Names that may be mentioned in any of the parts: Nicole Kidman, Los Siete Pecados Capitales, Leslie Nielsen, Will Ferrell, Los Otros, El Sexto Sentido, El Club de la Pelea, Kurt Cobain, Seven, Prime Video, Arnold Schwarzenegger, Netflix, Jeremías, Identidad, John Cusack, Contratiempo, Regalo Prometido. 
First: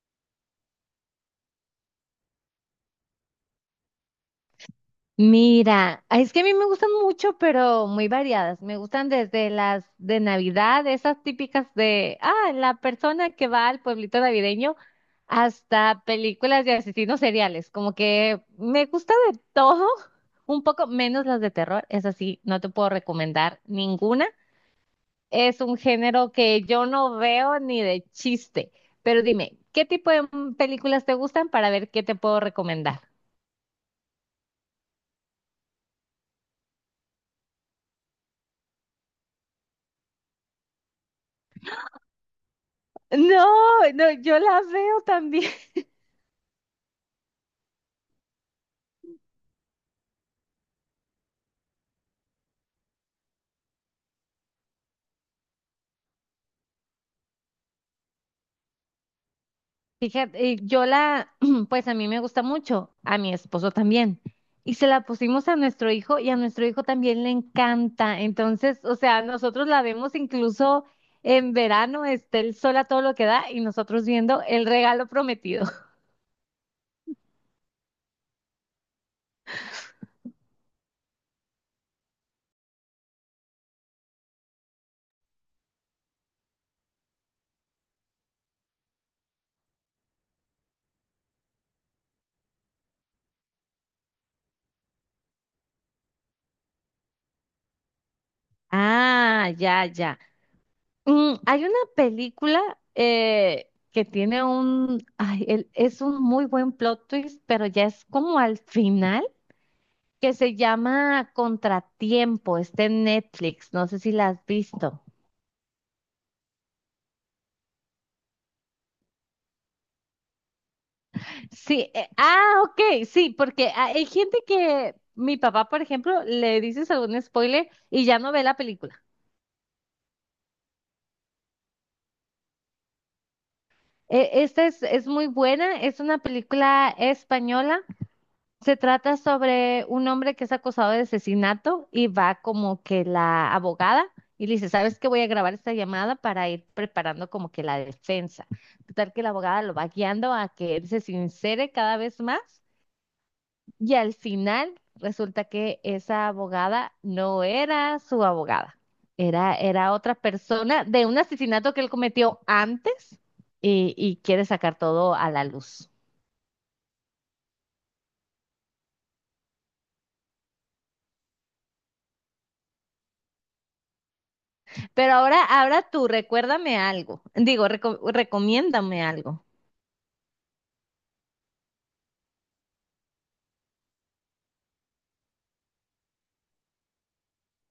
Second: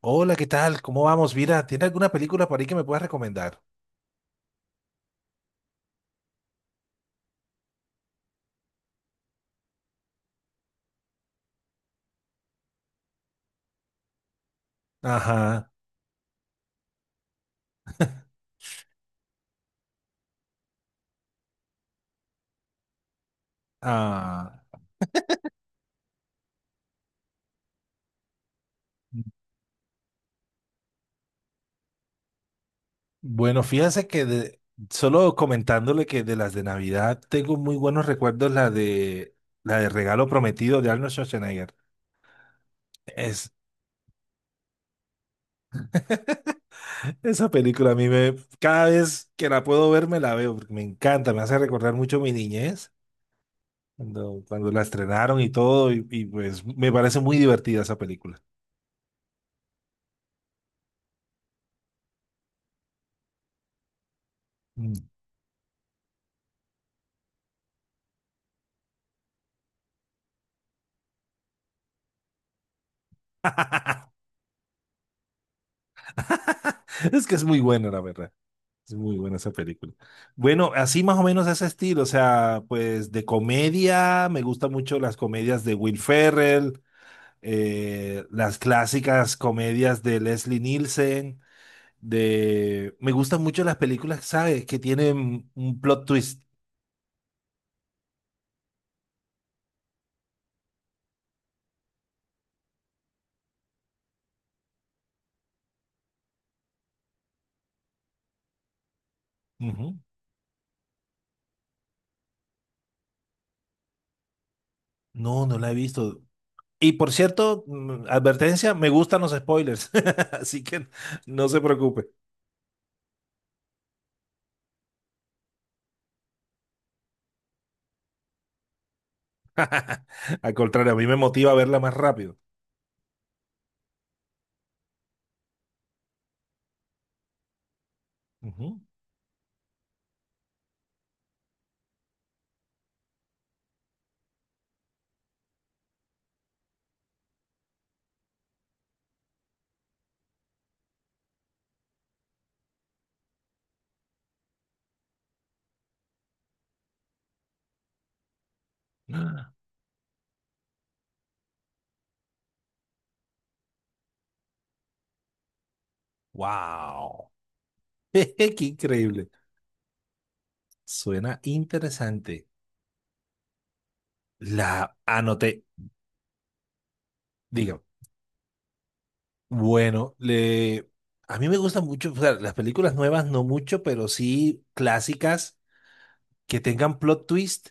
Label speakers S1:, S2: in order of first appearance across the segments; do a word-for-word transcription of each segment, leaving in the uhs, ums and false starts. S1: Hola, ¿qué tal? ¿Cómo vamos? Mira, ¿tiene alguna película por ahí que me puedas recomendar?
S2: Mira, ay, es que a mí me gustan mucho, pero muy variadas. Me gustan desde las de Navidad, esas típicas de, ah, la persona que va al pueblito navideño,
S1: Ajá.
S2: hasta películas de asesinos seriales. Como que me gusta de todo, un poco menos las de terror. Es así, no te puedo recomendar ninguna.
S1: Ah,
S2: Es un género que yo no veo ni de chiste. Pero dime, ¿qué tipo de mm, películas te gustan para ver qué te puedo recomendar?
S1: bueno, fíjense que de- solo comentándole que de las de Navidad tengo muy buenos recuerdos la de la de Regalo Prometido de Arnold Schwarzenegger. Es,
S2: No, no, yo las veo también.
S1: esa película a mí me, cada vez que la puedo ver me la veo porque me encanta, me hace recordar mucho mi niñez cuando, cuando la estrenaron y todo y, y pues me parece muy divertida esa película.
S2: Fíjate, eh, yo la, pues a mí me gusta mucho, a mi esposo también. Y se
S1: Mm.
S2: la pusimos a nuestro hijo y a nuestro hijo también le encanta. Entonces, o sea, nosotros la vemos incluso en verano, está el sol a todo lo que da y nosotros viendo el regalo prometido.
S1: Es que es muy buena, la verdad. Es muy buena esa película. Bueno, así más o menos ese estilo, o sea, pues de comedia, me gustan mucho las comedias de Will Ferrell, eh, las clásicas comedias de Leslie Nielsen, de... Me gustan mucho las películas, ¿sabes? Que tienen un plot twist.
S2: Ah, ya, ya. Mm, hay una película eh, que tiene un, ay, el- es un muy buen plot twist, pero ya es como al final,
S1: Ujú.
S2: que se llama Contratiempo. Está en Netflix, no sé si la has visto.
S1: No, no la he visto. Y por cierto, mm, advertencia, me gustan los spoilers, así que no se
S2: Sí,
S1: preocupe.
S2: eh, ah, ok, sí, porque ah, hay gente que, mi papá, por ejemplo, le dices algún spoiler y ya no ve la película.
S1: Al contrario, a mí me motiva a verla más rápido.
S2: Eh, esta es, es muy buena, es una película española. Se
S1: Ujú.
S2: trata sobre un hombre que es acusado de asesinato y va como que la abogada y le dice, ¿sabes qué? Voy a grabar esta llamada para ir preparando como que la defensa. Total que la abogada lo va guiando a que él se sincere cada vez más y al final resulta que esa abogada no era su abogada, era, era otra persona de un asesinato que él cometió antes y, y quiere sacar todo a la luz.
S1: Wow. Qué increíble. Suena interesante. La
S2: Pero ahora,
S1: anoté.
S2: ahora tú, recuérdame algo. Digo,
S1: Diga,
S2: reco- recomiéndame algo.
S1: bueno, le... A mí me gustan mucho, o sea, las películas nuevas no mucho, pero sí clásicas que tengan plot twist.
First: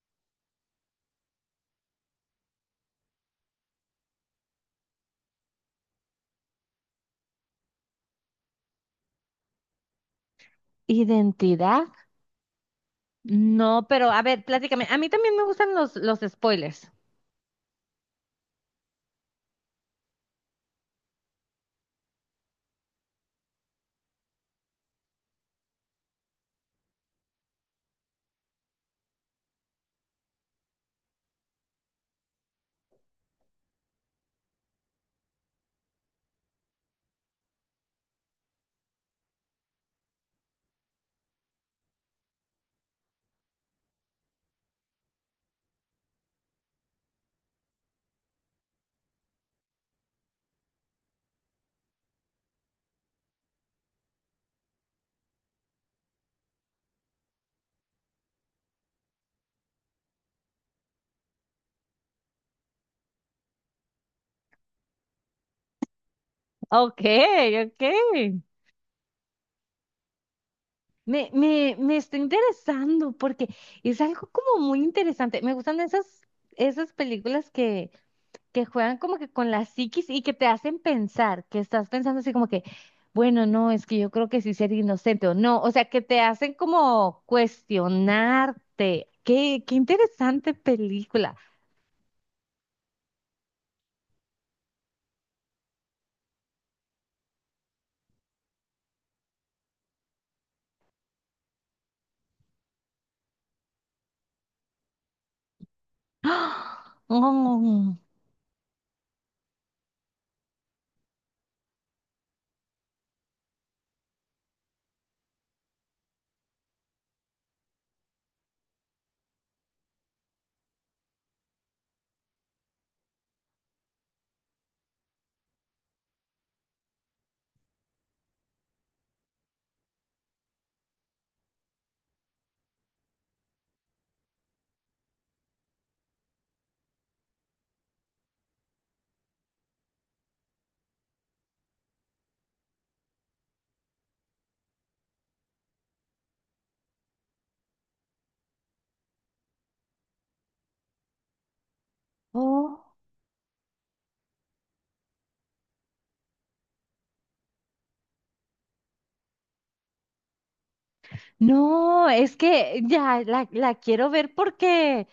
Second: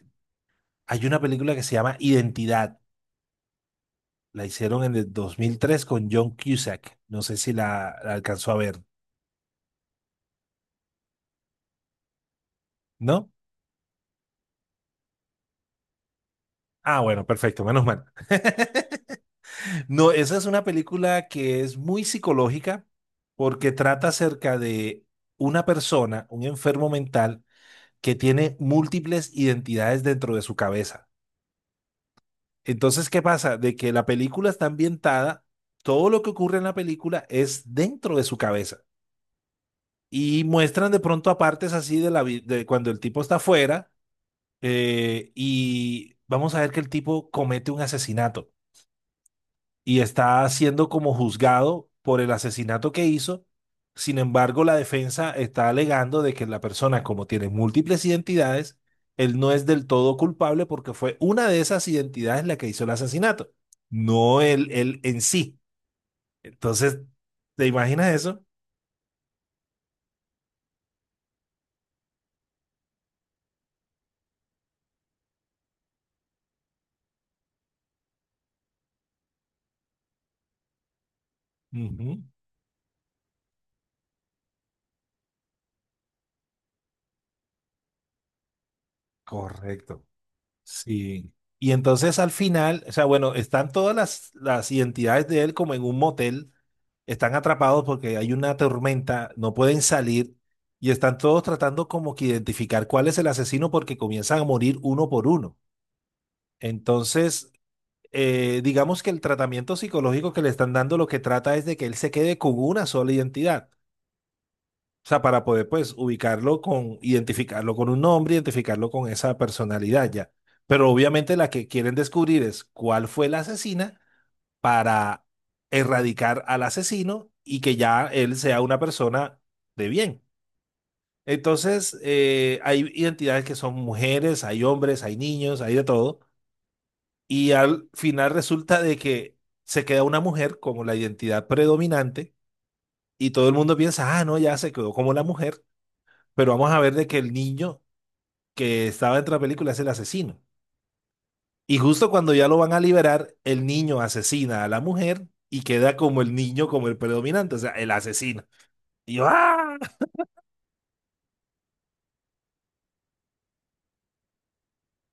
S1: Hay una película que se llama Identidad. La hicieron en el dos mil tres con John Cusack. No sé si la, la alcanzó a ver,
S2: ¿Identidad?
S1: ¿no?
S2: No, pero a ver, pláticame. A mí también me gustan los, los spoilers.
S1: Ah, bueno, perfecto, menos mal. No, esa es una película que es muy psicológica porque trata acerca de una persona, un enfermo mental, que tiene múltiples identidades dentro de su cabeza. Entonces, ¿qué pasa? De que la película está ambientada, todo lo que ocurre en la película es dentro de su cabeza. Y muestran de pronto a partes así de la vi- de cuando el tipo está afuera eh, y vamos a ver que el tipo comete un asesinato y está siendo como juzgado por el asesinato que hizo. Sin embargo, la defensa está alegando de que la persona, como tiene múltiples identidades, él no es del todo culpable porque fue una de esas identidades la que hizo el asesinato, no él, él en sí. Entonces,
S2: Ok,
S1: ¿te imaginas
S2: ok.
S1: eso?
S2: Me, me, me está interesando porque es algo como muy interesante. Me gustan esas, esas películas que, que juegan como que con la psiquis y que te hacen pensar, que estás pensando
S1: Ujú.
S2: así como que, bueno, no, es que yo creo que sí ser inocente o no, o sea, que te hacen como cuestionarte. Qué, qué
S1: Correcto.
S2: interesante
S1: Sí.
S2: película.
S1: Y entonces al final, o sea, bueno, están todas las, las identidades de él como en un motel, están atrapados porque hay una tormenta, no pueden salir y están todos tratando como que identificar cuál es el asesino porque comienzan a morir uno por uno.
S2: ¡Ah!
S1: Entonces,
S2: Oh,
S1: eh, digamos que el tratamiento psicológico que le están dando lo que trata es de que él se quede con una sola identidad. O sea, para poder pues ubicarlo con, identificarlo con un nombre, identificarlo con esa personalidad ya. Pero obviamente la que quieren descubrir es cuál fue la asesina para erradicar al asesino y que ya él sea una persona de bien. Entonces, eh, hay identidades que son mujeres, hay hombres, hay niños, hay de todo. Y al final resulta de que se queda una mujer como la identidad predominante y todo el mundo piensa, ah, no, ya se quedó como la mujer. Pero vamos a ver de que el niño que estaba dentro de la película es el asesino. Y justo cuando ya lo van a
S2: oh.
S1: liberar, el niño asesina a la mujer y queda como el niño, como el predominante, o sea, el asesino. Y yo, ¡ah!
S2: No, es que ya la, la quiero ver porque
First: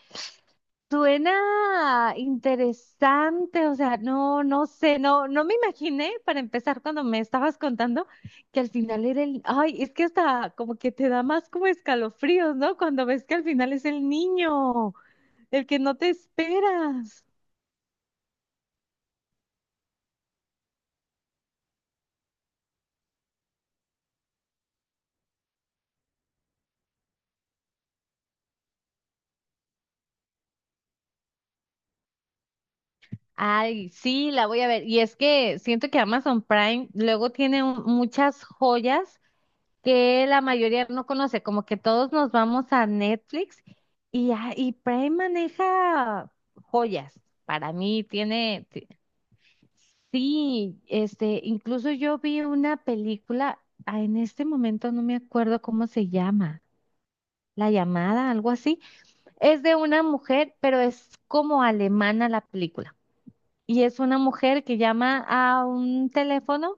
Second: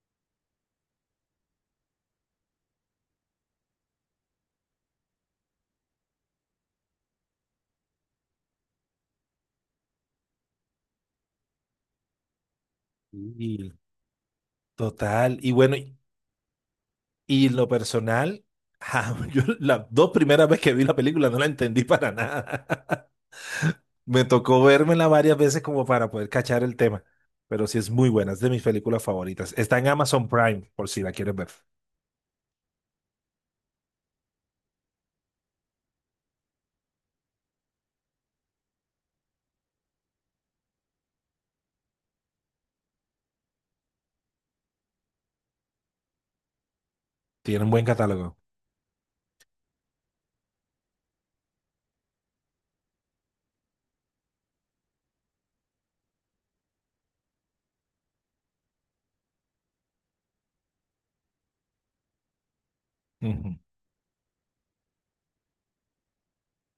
S2: suena interesante. O sea, no, no sé, no, no me imaginé para empezar cuando me estabas contando que al final era el, ay, es que hasta como que te da más como escalofríos, ¿no? Cuando ves que al
S1: Y
S2: final es el niño,
S1: total. Y
S2: el
S1: bueno,
S2: que no
S1: y,
S2: te esperas.
S1: y lo personal, yo las dos primeras veces que vi la película no la entendí para nada. Me tocó vérmela varias veces como para poder cachar el tema. Pero sí es muy buena, es de mis películas favoritas. Está en Amazon Prime, por si la quieres ver.
S2: Ay, sí, la voy a ver. Y es que siento que Amazon Prime luego tiene un- muchas joyas que la mayoría no conoce, como que todos nos vamos a Netflix y, a- y Prime maneja joyas.
S1: Tiene un
S2: Para
S1: buen
S2: mí
S1: catálogo.
S2: tiene, ti- sí, este, incluso yo vi una película, ah, en este momento no me acuerdo cómo se llama, La llamada, algo así. Es de una mujer, pero es como alemana la película.
S1: Ujú.
S2: Y es una mujer que llama a un teléfono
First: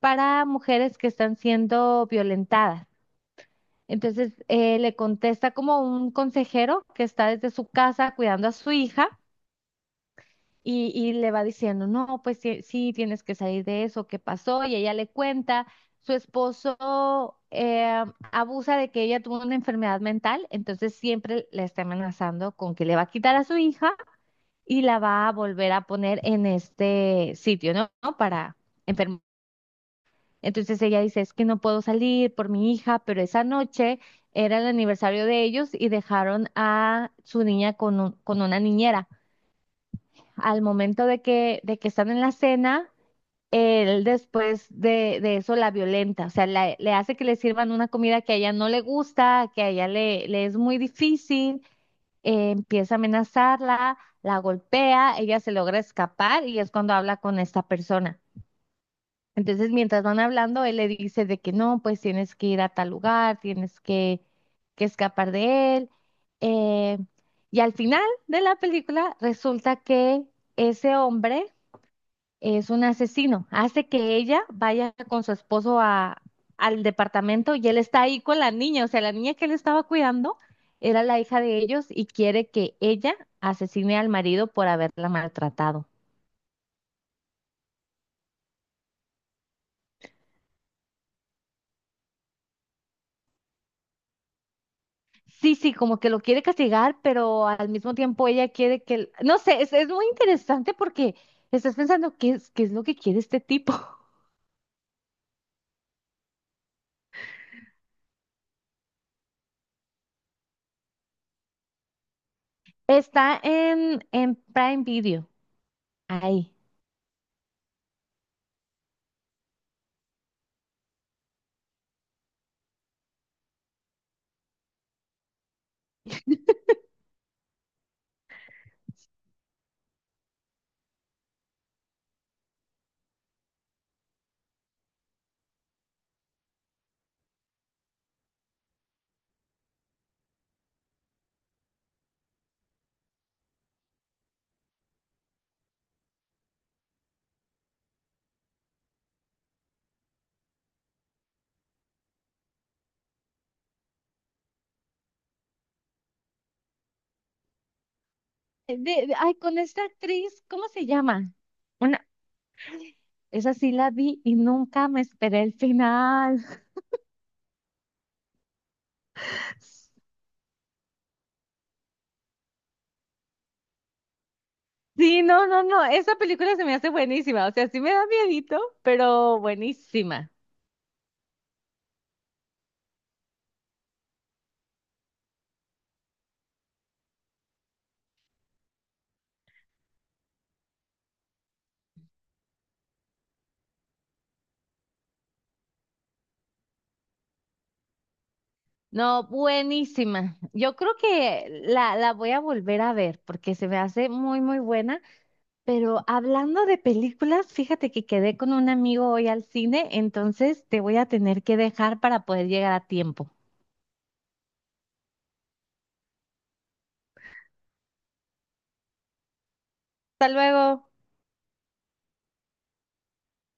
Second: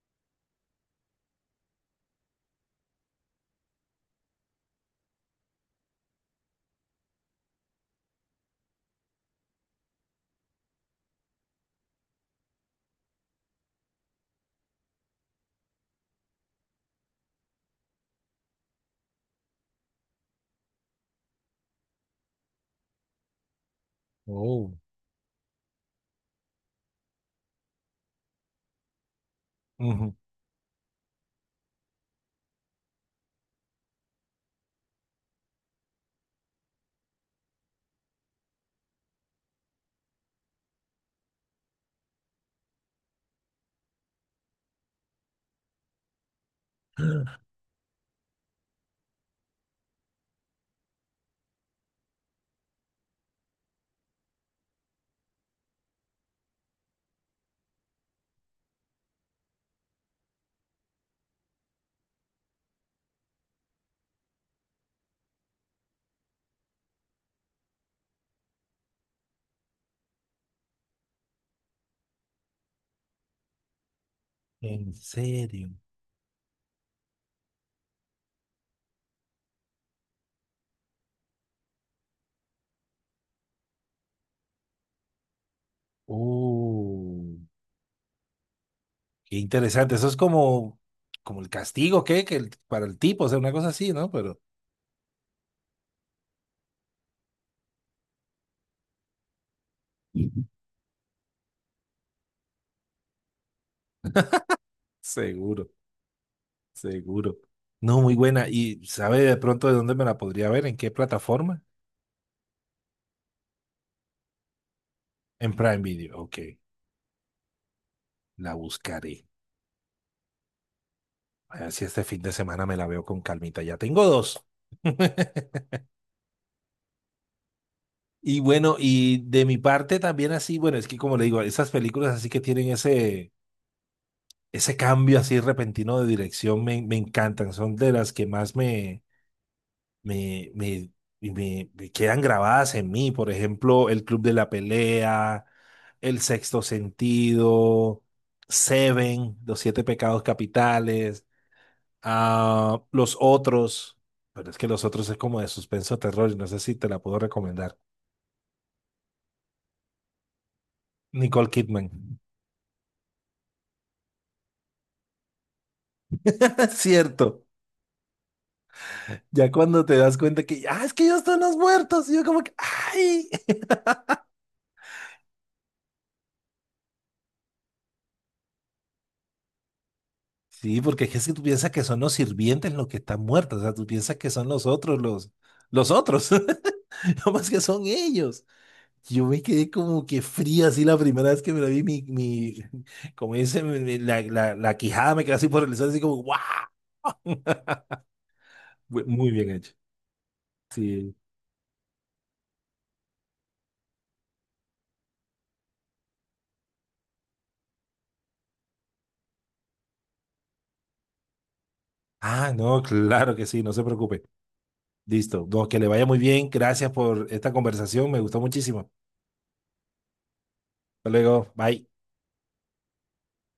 S2: para mujeres que están siendo violentadas. Entonces eh, le contesta como un consejero que está desde su casa cuidando a su hija y, y le va diciendo, no, pues sí, sí, tienes que salir de eso, ¿qué pasó? Y ella le cuenta, su esposo eh, abusa de que ella tuvo una enfermedad mental, entonces siempre la está amenazando con que le va a quitar a su hija
S1: Oh,
S2: y la va a volver a poner en este sitio, ¿no? ¿No? Para enfermar.
S1: ujú.
S2: Entonces ella dice, es que no puedo salir por mi hija, pero esa noche era el aniversario de ellos y dejaron a su niña con, un- con una niñera. Al momento de que, de que están en la cena, él después de, de eso la violenta, o sea, la- le hace que le sirvan una comida que a ella no le gusta, que a ella le, le es muy difícil, eh, empieza a amenazarla, la golpea, ella se logra escapar y es cuando habla con esta persona. Entonces, mientras van hablando, él le dice de que no, pues tienes que ir a tal lugar, tienes que, que escapar de él. eh, y al final de la película resulta que ese hombre es un asesino. Hace que ella vaya
S1: En
S2: con su
S1: serio.
S2: esposo a, al departamento y él está ahí con la niña. O sea, la niña que él estaba cuidando era la hija de ellos y quiere que ella asesine al marido por haberla maltratado.
S1: Oh, qué interesante. Eso es como, como el castigo, ¿qué? Que el- para el tipo, o sea, una cosa así, ¿no? Pero
S2: Sí, sí, como que lo quiere castigar, pero al mismo tiempo ella quiere que... el, no sé, es, es muy
S1: ujú.
S2: interesante porque estás pensando qué es, qué es lo que quiere este tipo.
S1: Seguro, seguro. No, muy buena. ¿Y sabe de pronto de dónde me la podría ver? ¿En qué plataforma?
S2: Está en, en Prime Video,
S1: En Prime Video. Ok,
S2: ahí.
S1: la buscaré. A ver si este fin de semana me la veo con calmita. Ya tengo dos. Y bueno, y de mi parte también así, bueno, es que como le digo, esas películas así que tienen ese ese cambio así repentino de dirección me, me encantan, son de las que más me, me, me, me- me quedan grabadas en mí. Por ejemplo, El Club de la Pelea, El Sexto Sentido, Seven, Los Siete Pecados Capitales, ah, Los Otros, pero es que Los Otros es como de suspenso terror y no sé si te la puedo recomendar.
S2: Eh, De- de- ay, con esta actriz, ¿cómo se llama?
S1: Nicole Kidman.
S2: Una, esa sí la vi y nunca me esperé el final.
S1: Es cierto. Ya cuando te das cuenta que, ah, es que ellos están los muertos, y yo como que, ay.
S2: Sí, no, no, no, esa película se me hace buenísima, o sea, sí me da miedito, pero buenísima.
S1: Sí, porque es que si tú piensas que son los sirvientes los que están muertos, o sea, tú piensas que son los otros, los, los otros, no más que son ellos. Yo me quedé como que fría así la primera vez que me la vi, mi, mi, como dice, mi- mi- la, la, la quijada me quedó así por el sol, así como, ¡guau! Bu-
S2: No,
S1: Muy bien hecho.
S2: buenísima. Yo creo
S1: Sí.
S2: que la, la voy a volver a ver porque se me hace muy, muy buena. Pero hablando de películas, fíjate que quedé con un amigo hoy al cine, entonces te voy a tener que dejar para poder
S1: Ah,
S2: llegar
S1: no,
S2: a tiempo.
S1: claro que sí, no se preocupe. Listo, no, que le vaya muy bien, gracias por esta conversación, me gustó muchísimo.
S2: Hasta luego.
S1: Hasta luego, bye.